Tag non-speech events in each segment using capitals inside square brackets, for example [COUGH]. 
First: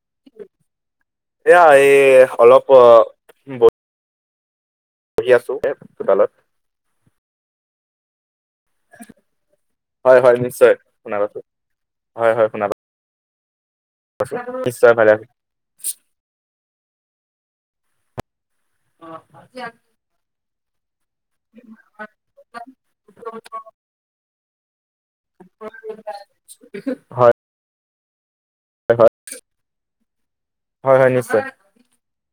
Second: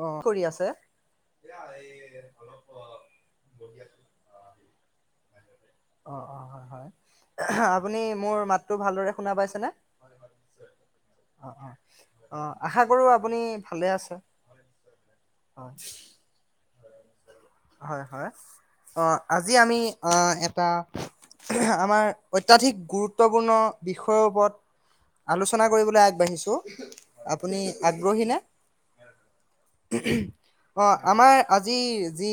অ', কৰি আছে এয়া এই অলপ বহি আছো এ অ', চোতালত। অ', হয়, হয়। আপুনি মোৰ মাত ভাল দৰে শুনা পাইছে ন হয় হয় নিশ্চয় শুনা পাইছো অ অ হয় অ হয় শুনা আশা কৰো আপুনি ভালে আছে? পাইছো নিশ্চয় ভালে আ হয়, হয় হয়। অ আজি আমি অ কুতা [UNINTELLIGIBLE] আমাৰ অত্যাধিক গুৰুত্বপূৰ্ণ বিষয়ৰ ওপৰত আলোচনা কৰিবলৈ আগবাঢ়িছো হয় আপুনি আগ গঢ়িলে। হয় হয় অ হয় হয় নিশ্চয় আমাৰ আজি আজি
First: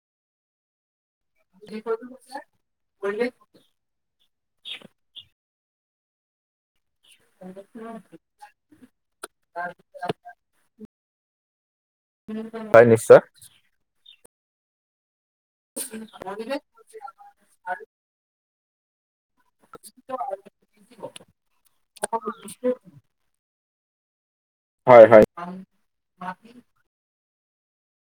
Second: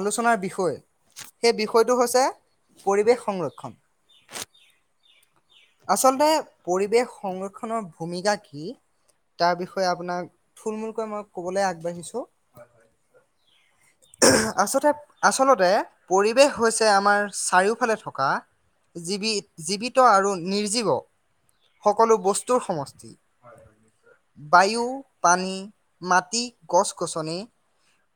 আলোচনাৰ বিষয় সেই বিষয়টো হৈছে পৰিৱেশ সংৰক্ষণ। আচলতে পৰিৱেশ সংৰক্ষণৰ ভূমিকা কি তাৰ বিষয়ে আপোনাক থুলমূলকৈ মই ক'বলে আ হয় নিশ্চয়। আচলতে আচলতে পৰিৱেশ হৈছে আমাৰ চাৰিওফালে থকা জিবি জীৱিত আৰুণ নিৰ্জীৱ সকলো বস্তুৰ সমষ্টি। বায়ু হয় হয় পানী মাটি গছ গছনি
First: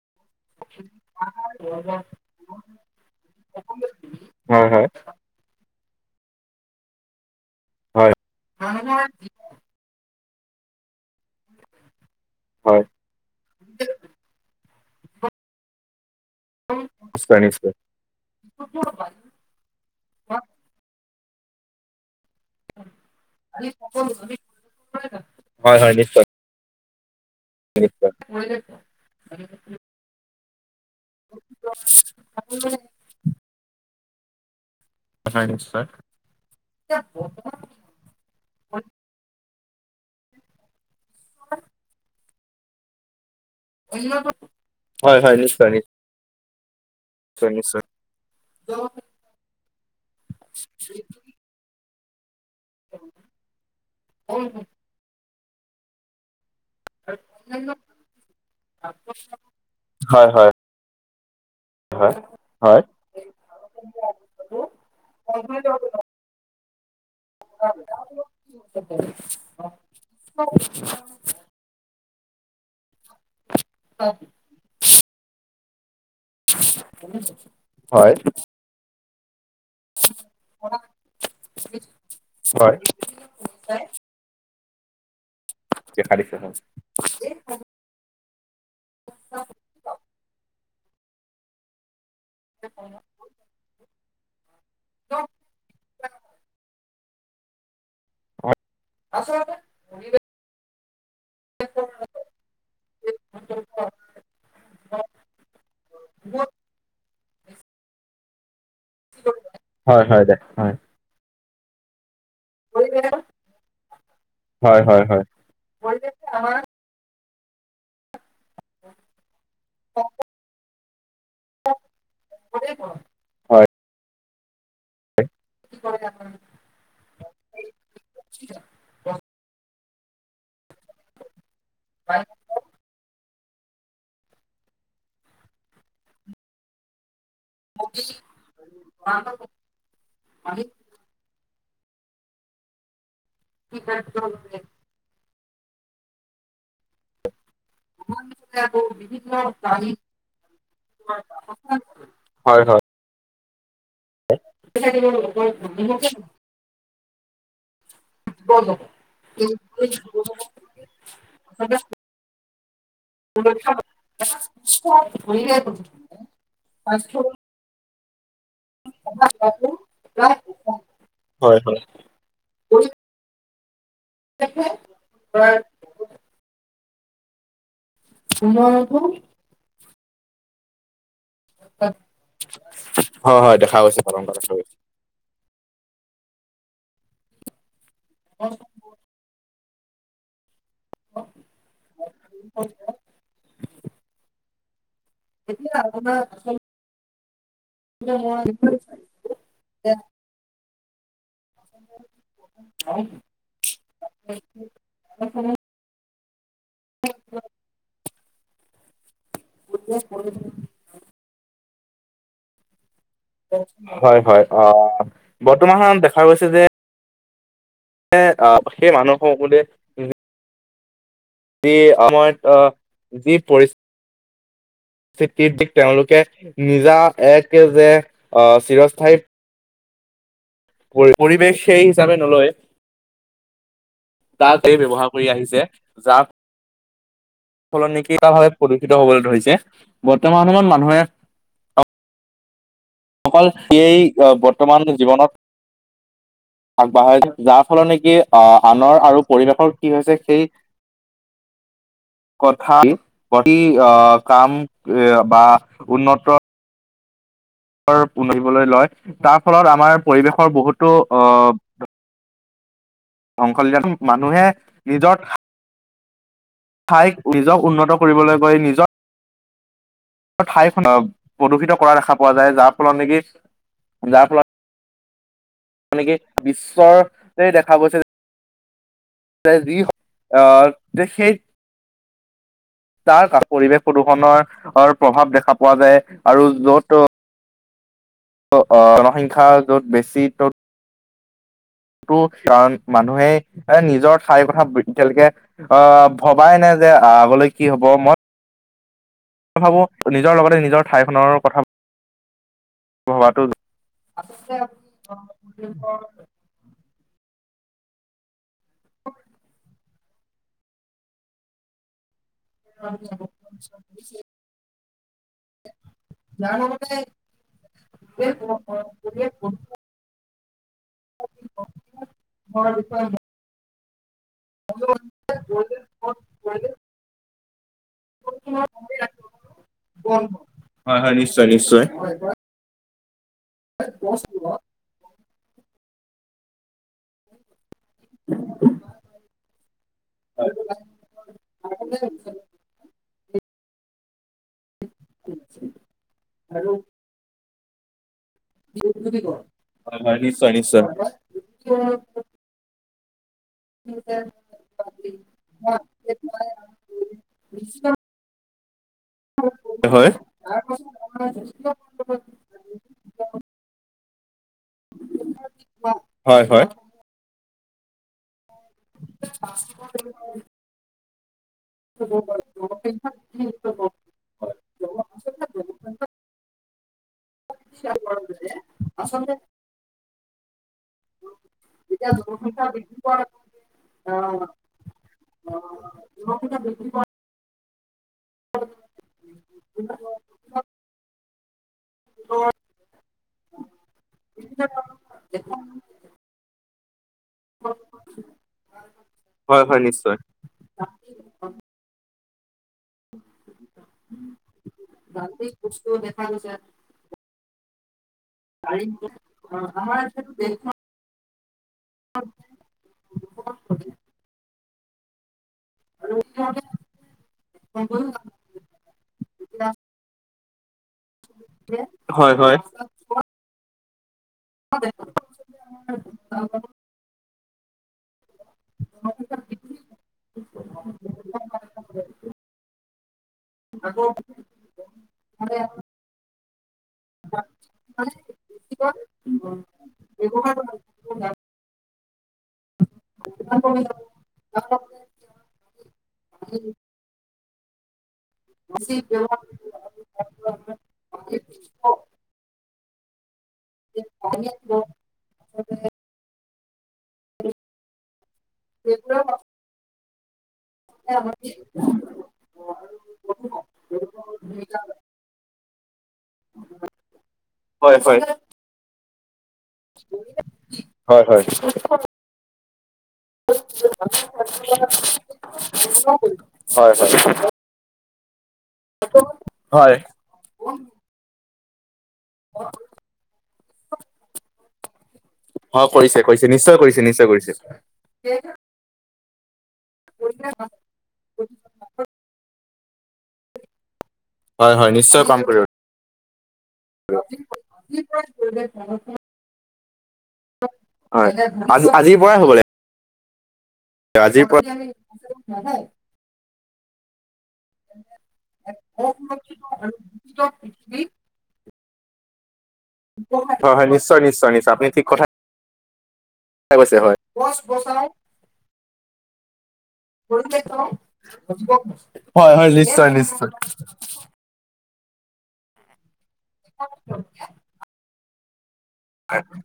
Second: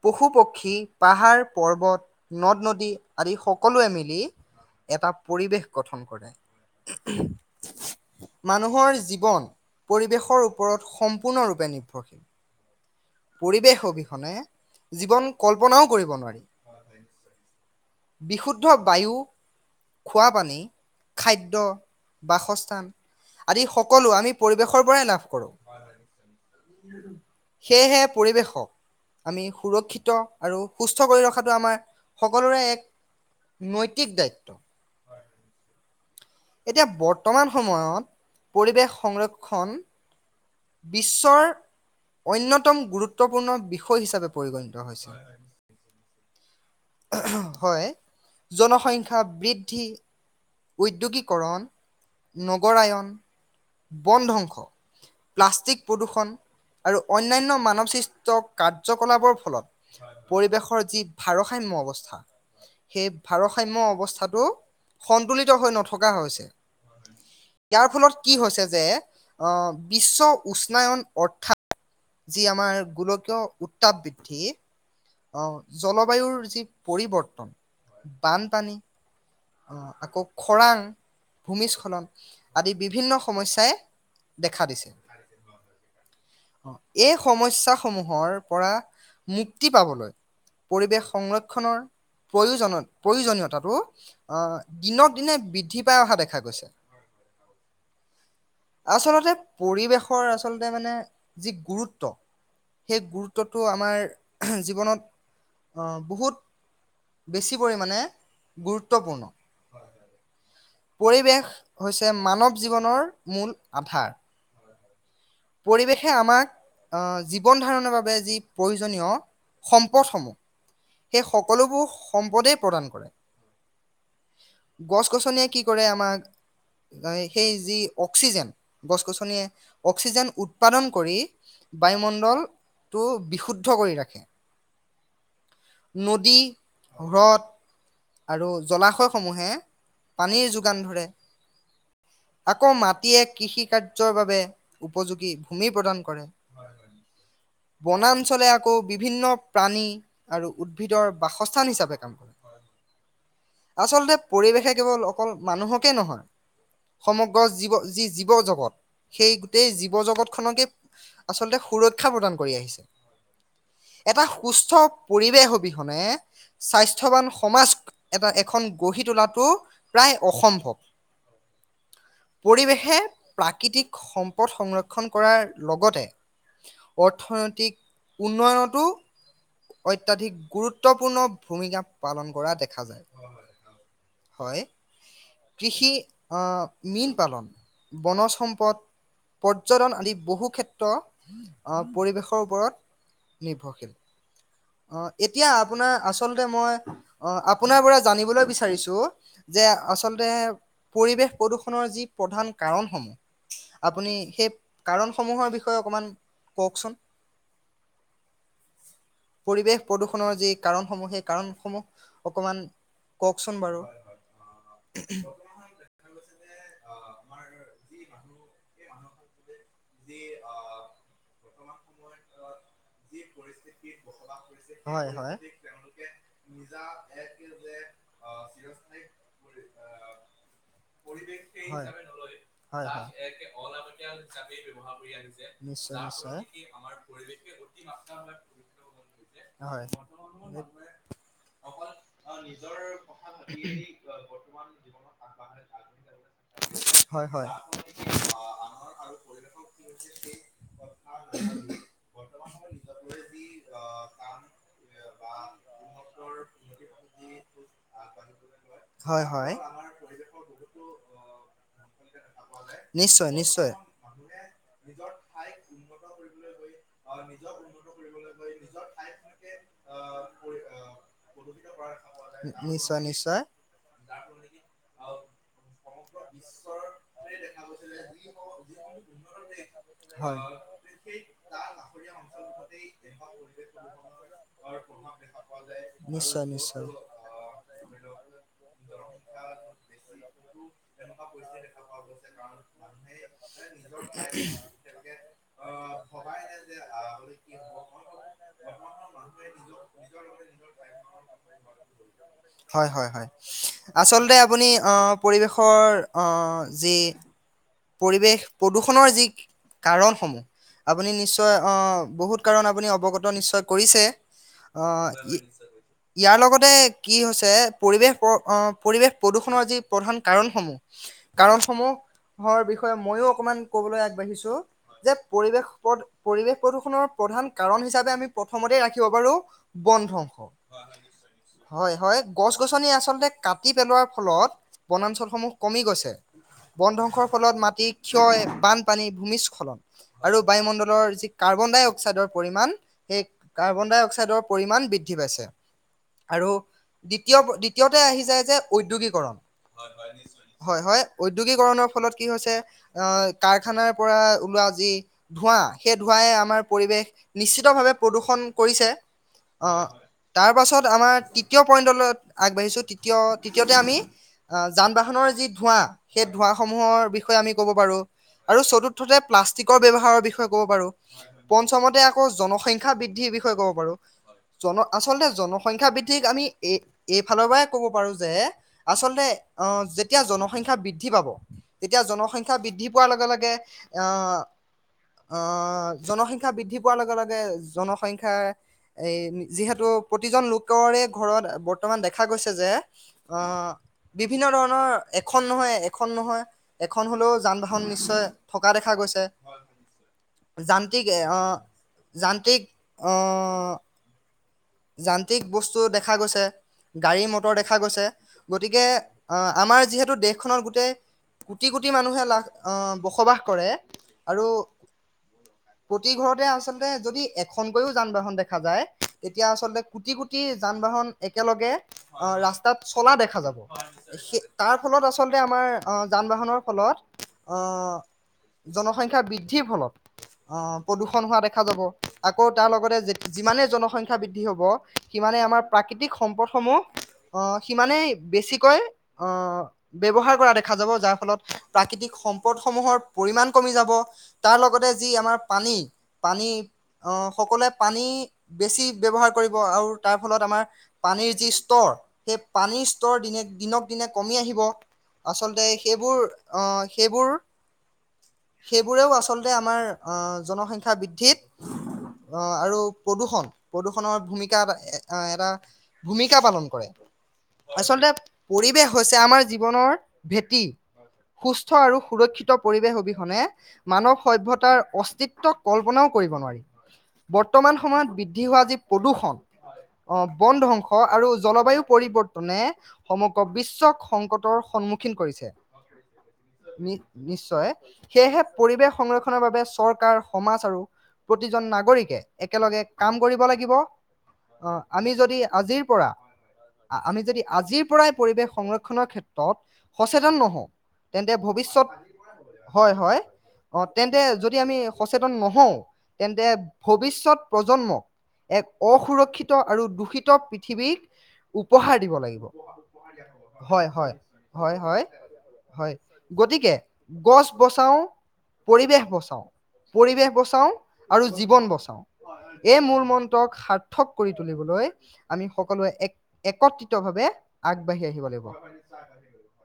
পশু পক্ষী পাহাৰ পৰ্বত নদ নদী আদি সকলোৱে মিলি হয় এটা পৰিৱেশ গঠন কৰে। উ মানুহৰ জীৱন পৰিৱেশ, ওপৰত সম্পূৰ্ণৰূপে নিৰ্ভৰশীল হয়। পৰিৱেশ অবিহনে জীৱন কল্পনাও কৰিব নোৱাৰি নিশ্চয় নিশ্চয় বিশুদ্ধ বায়ু খোৱা পানী খাদ্য,। বাসস্থান, আদি সকলো আমি পৰিৱেশৰ, পৰাই লাভ কৰোঁ। হয় হয় নিশ্চয় [UNINTELLIGIBLE] সেয়েহে নিশ্চয় পৰিৱেশক, আমি সুৰক্ষিত, আৰু সুস্থ, কৰি ৰখাটো আমাৰ সকলোৰে এক নৈত তিক দায়িত্ব। হয় নিশ্চয়- এতিয়া বৰ্তমান সময়ত পৰিৱেশ সংৰক্ষ খন বিশ্বৰ অন্যতম গুৰুত্ব গুৰুত্বপূৰ্ণ বিষয় হিচাপে পৰিগণিত হৈছে। হয় হয় নিশ্চয় নিশ্চয় নিশ্চয় হয় জনসংখ্যা বৃদ্ধি- উদ্যোগীকৰণ, নগৰায়ন বন ধ্বংস, প্লাষ্টিক, প্ৰদূৰষণ, আৰু অন্যান্য মানৱ সৃষ্ট কাৰ্যকলাপৰ ফলত হয় হয় পৰিৱেশৰ যি ভাৰসাম্য হয় অৱস্থা সেই ভাৰসাম্য অৱস্থাটো সন্তুলিত হৈ নথকা হৈছে। ইয়াৰ ফলত হৈছে যে আহ বিশ্ব উষ্ণায়ন অৰ্থাৎ যি আমাৰ- গলকীয় উত্তাপ বৃদ্ধি অ জলবায়ুৰ যি পৰিৱৰ্তন হয় হয় বানপানী, অ' আকৌ খৰাং ভূমিস্খলন আদি হয় বিভিন্ন সমস্যাই দেখা। দেখা দিছিল। দেখা দিছে হয় এই সমস্যাসমূহ সমূহৰ পৰা [UNINTELLIGIBLE] কি পাবলৈ? পৰিৱেশ সংৰক্ষণৰ প্ৰয়োজন প্ৰয়োজনীয়তাটো অ' দিনত দিনে বৃদ্ধি পাই অহা দেখা গৈছে। আচলতে পৰিৱেশৰ আচলতে মানে। যি গুৰুত্ব সেই গুৰুত্বটো আমাৰ। জীৱনত বহুত বেছি পৰিমাণে গুৰুত্বপূৰ্ণ হয় হয় দে হয়। পৰিৱেশ। মানৱ জীৱনৰ মূল আধাৰ। হয় হয় হয় পৰিৱেশে আমাক যি জীৱন ধাৰণৰ বাবে যি প্ৰয়োজনীয়। সম্পদসমূহ সেই সকলোবোৰ সম্পদেই প্ৰদান কৰে। হয় গছ। গছ গছনিয়ে কি কৰে আমাক সেই যি অক্সিজেন গছ গছনিয়ে। অক্সিজেন উৎপাদন কৰি বায়ুমণ্ডলটো বি শুদ্ধ কৰি ৰাখে নদী হ্ৰদ আৰু জলাশয়সমূহে পানীৰ যোগান ধৰে। আকৌ ম য়ে কৃষি কাৰ্যৰ বাবে উপযোগী। ভূমি প্ৰদান কৰে বনাঞ্চলে আকৌ বিভিন্ন প্ৰাণী আৰু উদ্ভিদৰ বাসস্থান হিচাপে কাম কৰে। হয় হয় আচলতে পৰিৱেশে কেৱল অকল মানুহকে নহয়। সমগ্ৰ জীৱ যি জীৱ জগত, সেই গোটেই জীৱ জগতখনকে আচলতে সুৰক্ষা প্ৰদান কৰি আহিছে। এটা সুস্থ পৰিৱেশ অবিহনে স্বাস্থ্যৱান সমাজ এটা [UNINTELLIGIBLE] খন গঢ়ি তোলাটো প্ৰায় অসম্ভৱ। হয় হয় পৰিৱেশে প্ৰাকৃতিক সম্পদ সংৰক্ষণ কৰাৰ লগতে, অৰ্থনৈতিক উন্নয়নতো অত্যাধিক গুৰুত্ব পূৰ্ণ ভূমিকা পালন কৰা দেখা যায় হয় হয় দেখা গৈছে পালন কৰা। হয় কৃষি আহ মীন পালন বনজ সম্পদ পৰ্যটন আদি বহু ক্ষেত্ৰত পৰিৱেশৰ ওপৰত নিৰ্ভৰশীল অ, এতিয়া আপোনাৰ আচলতে মই অ! আ আপোনাৰ পৰা জানিবলৈ বিচাৰিছো যে, আচলতে পৰিৱেশ প্ৰদূৰষণৰ যি প্ৰধান কাৰণসমূহ, আপুনি সেই কাৰণসমূহৰ বিষয়ে অকণমান কওকচোন। পৰিৱেশ প্ৰদূষণৰ যি কাৰণসমূহ, সেই কাৰণসমূহ, অকণমান হয় হয় অ বৰ্তমানত দেখা গৈছে যে, সেই মানুহ হয় বোলো উম। যি আমাৰ, অ', যি হয় পৰিস্থিতিত দিশ হয় তেওঁলোকে নিজা এ‌‌ তো জেদ, অ', চিৰস্থায়ী পৰিৱেশ সেই হিচাপে নলয় ব্যৱহাৰ কৰি আহিছে, যাৰ সলনি [UNINTELLIGIBLE] ভাৱে প্ৰদূষিত হবলৈ ধৰিছে বৰ্তমান বৰ্তমান সময়ত মানুহে অ নিজৰ অকল সিয়েই বৰ্তমান জীৱনত আগবাঢ়াই যাৰ ফলত নেকি আহ আনৰ আৰু পৰিৱেশৰ কি হৈছে, সেই কথা প্ৰতি আহ কাম, এ বা উন্নত উম। পিৰিবলৈ লয়, তাৰ ফলত আমাৰ পৰিৱেশৰ বহুতো অহ নিশ্চয় নিশ্চয়। অংকলজন মানুহে ৰিজৰ্ট ঠাইক নিজক উন্নত কৰিবলৈ গৈ নিজৰ ঠাই প্ৰদূষিত কৰা দেখা পোৱা যায়। যাৰ ফলত নেকি যাৰ ফলত মানে কি বিশ্বৰ কৈ দেখা গৈছে [UNINTELLIGIBLE] [UNINTELLIGIBLE] আঁ যে সেই ত অঞ্চলত তাৰ পৰিৱেশ প্ৰদূৰণৰ প্ৰভাৱ দেখা পোৱা যায় নিশ্চয় আৰু নিশ্চয়। য'ত ত' জনসংখ্যা য'ত বেছি ত'ত [UNINTELLIGIBLE] টো কাৰণ মানুহে নিজৰ ঠাইৰ কথা এতিয়ালৈকে আহ ভবাই নে যে আগলৈ কি হব। মই ভাবো নিজৰ লগতে নিজৰ ঠাইখনৰ কথা হয়-হয়-হয়। ভবাটো আচলতে আপুনি পৰিৱেশৰ যি পৰিৱেশ প্ৰদূষণৰ যি কাৰণসমূহ, আপুনি নিশ্চয় আহ বহুত কাৰ আপুনি অৱগত নিশ্চয় কৰিছে। অহ ইয়াৰ লগতে কি হৈছে, পৰিৱেশ-পৰিৱেশ প্ৰদূষণৰ যি প্ৰধান কাৰণসমূহ, কাৰণসমূহ ঘৰ বিষয়ে মইয়ো অকমান ক'বলৈ দেখিছো যে পৰিৱেশ পদ, পৰিৱেশ প্ৰদূষণৰ প্ৰধান কাৰণ হিচাপে আমি প্ৰথমতে ৰাখিব পাৰো বন ধ্বংস। হয় হয় নিশ্চয় নিশ্চয় হয়-হয় গছ গছনি আচলতে কাটি পেলোৱাৰ ফলত বনাঞ্চলসমূহ কমি গৈছে। বন-ধ্বংস ফলত মাটি ক্ষয়, বানপানী, ভূমিস্খলন আৰু বায়ুমণ্ডলৰ যি কাৰ্বন-ডাই-অক্সাইডৰ পৰিমাণ সেই কাৰ্বন-ডাই-অক্সাইডৰ পৰিমাণ বৃদ্ধি পাইছে আৰু দ্বিতীয় সিহঁতে আহি যায় যে উদ্যোগিকৰণ, হয় হয় নিশ্চয় নিশ্চয় হয়-হয় উদ্যোগিকৰণৰ ফলত পিছে, অ কাৰখানাৰ পৰা ওলোৱা যি ধোঁৱা, সেই ধোঁৱাই আমাৰ পৰিৱেশ নিশ্চিতভাৱে প্ৰদূষন কৰিছে। অহ হয় তাৰ পাছত আমাৰ তৃতীয় পইণ্টলৈ আগবাঢ়িছো তৃতীয়-তৃতীয়তে আমি অ, যান-বাহনৰ যি ধোঁৱা, সেই হয় ধোঁৱা হয় সমূহৰ আমি ক'ব পাৰোঁ আৰু চতুৰ্থতে প্লাষ্টিকৰ ব্যৱহাৰৰ বিষয়ে ক'ব পাৰোঁ। পঞ্চমতে আকৌ জনসংখ্যা বৃদ্ধিৰ বিষয়ে ক'ব পাৰো। আচলতে জনসংখ্যা বৃদ্ধিক আমি এই এইফালৰ পৰাই কব পাৰো যে আচলতে অহ এতিয়া জনসংখ্যা বৃদ্ধি পাব। তেতিয়া জনসংখ্যা বৃদ্ধি পোৱাৰ লগে-লগে, আহ-আহ জনসংখ্যা বৃদ্ধি পোৱাৰ লগে-লগে, জনসংখ্যা এ যিহেতু প্ৰতিজন লোকৰে ঘৰত বৰ্তমান দেখা গৈছে যে, আহ বিভিন্ন ধৰণৰ এখন নহয় এখন নহয় এখন হলেও যান-বাহন নিশ্চয় থকা দেখা গৈছে, হয় হয় নিশ্চয় যান্ত্ৰিকে আহ যান্ত্ৰিক অ যান্ত্ৰিক বস্তুু দেখা গৈছে। গাড়ী মটৰ দেখা দেখা গৈছে। গতিকে, আহ আমাৰ যিহেতু দেশখনত গোটেই কোটি-কোটি মানুহে লাখ আহ বসবাস কৰে আৰু প্ৰতি ঘৰতে আচলতে যদি এখনকৈও যান- বাহন দেখা যায় তেতিয়া আচলতে কোটি- কোটি যান বাহন একেলগে, হয় অ হয় ৰাস্তাত চলা দেখা যাব। স তাৰ ফলত আচলতে আমাৰ যান-বাহনৰ ফলত অ জনসংখ্যা বৃদ্ধিৰ ফলত, অ প্ৰদূষণ হোৱা দেখা যাব। আকৌ তাৰ লগতে যিমানেই জনসংখ্যা বৃদ্ধি হব, সিমানে আমাৰ প্ৰাকৃতিক হোম সম্পদসমূহ আহ সিমানেই বেছিকৈ আহ ব্যৱহাৰ কৰা দেখা যাব, যাৰ ফলত প্ৰাকৃতিক সম্পদসমূহৰ পৰিমাণ কমি যাব। তাৰ লগতে যি আমাৰ পানী, পানী আহ সকলোৱে পানী বেছি ব্যবহাৰ কৰিব। আৰু তাৰ ফলত আমাৰ পানীৰ যি স্তৰ, হেই পা পানীৰ স্তৰ দিনে দি দিনক দিনে কমি আহিব। আচলতে সেইবোৰ অঁ। সেইবোৰ-সেইবোৰেও আচলতে আমাৰ অঁ। জনসংখ্যা বৃদ্ধিত। অঁ আৰু প্ৰদূষণ প্ৰদূষণৰ ভূমিকাত এ অ এটা [UNINTELLIGIBLE] ভূমিকা পালন কৰে। হয় হয় আচলতে হয় পৰিৱেশ হৈছে আমাৰ জীৱনৰ ভেটি, হয় হয় সুস্থ আৰু সুৰক্ষিত পৰিৱেশ অবিহনে মানৱ সভ্যতাৰ অস্তিত্বক কল্পনাও কৰিব নোৱাৰি। হয় বৰ্তমান সময়ত বিদ আজি প্ৰদূষণ। হয় অঁ বন ধংস আৰু জলবায়ু পৰিৱৰ্তনে সমগ্ৰ বিশ্বক সংকটৰ সন্মুখ সন্মখীন কৰিছে। হয় কৰিছে কৰিছে নিশ্চয় কৰিছে নিশ্চয় কৰিছে নি-নিশ্চয়, সেয়েহে পৰিৱেশ সংৰক্ষণ সংৰক্ষণ বাবে চ চৰকাৰ সমাজ আৰু প্ৰতিজন নাগৰিকে একেলগে কাম কৰিব লাগিব। হয়', হয় অঁ হয় আমি নিশ্চয় কাম যদি কৰিব আজিৰ পৰা, হয়', অ', আমি যদি আজিৰ পৰাই পৰিৱেশ সংৰক্ষণৰ ক্ষেত্ৰত সচেতন নহওঁ, তেন্তে ভবিষ্যত, হয়', আজিৰ পৰা হ'ব লাগিব, হয়-হয় লাগিব তেন্তে আজিৰ যদি পৰা আমি সচেতন নহওঁ, তেন্তে ভৱিষ্যত প্ৰ প্ৰজন্মক, এক অসুৰক্ষিত আৰু দূষিত পৃথিৱীক‌ উ', উপহাৰ দিব লাগিব। হয় হয় নিশ্চয় নিশ্চয় নিশ্চয় হয় আপুনি হয় ঠিক কথা হয় গতিকে, কৈছে হয় গছ বচাওঁ পৰিৱেশ বচাওঁ। বচাও হয় হয়। এই [INAUDIBLE] ৰ নিশ্চয় নিশ্চয় মনন্তটক সাৰ্থক কৰি তুলিবলৈ আমি সকলোৱে এক একত্ৰিত ভাৱে আগবাঢ়ি আহিব লাগিব।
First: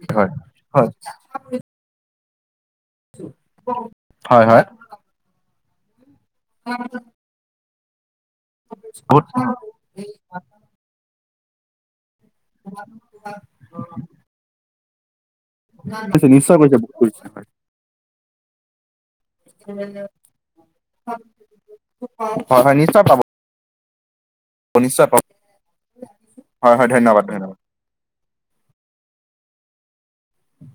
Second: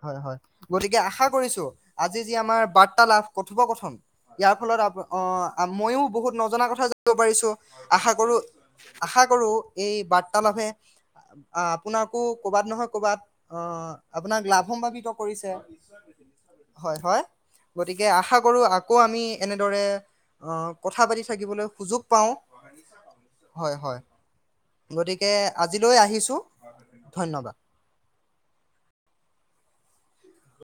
হয় হয় হয় গতিকে আশা কৰিছো। আজি যি আমাৰ বাৰ্তালাভ কথোপকথন হয় ইয়াৰ হয় ফলত আপ অ' মই বহুত নজনা কথা যাব পাৰিছোঁ। আশা কৰোঁ‌। আশা বহুত কৰো এই বাৰ্তালাপে অ' আপোনাক। কৰ'বাত নহয় কৰ'বাত অ আপোনাক লাভ সম্িত [INAUDIBLE] কাঢ়িছে কৰিছে নিশ্চয় কৰিছে বহুত হয় কৰিছে হয় গতিকে আশা কৰো আকৌ আমি এনেদৰে অ' কথা পাতি থাকিবলৈ সুযোগ পাওঁ। হয় হয় নিশ্চয় পাব হয় হয় নিশ্চয় পাব গতিকে আজিলৈ আহিছোঁ ধন্যবাদ।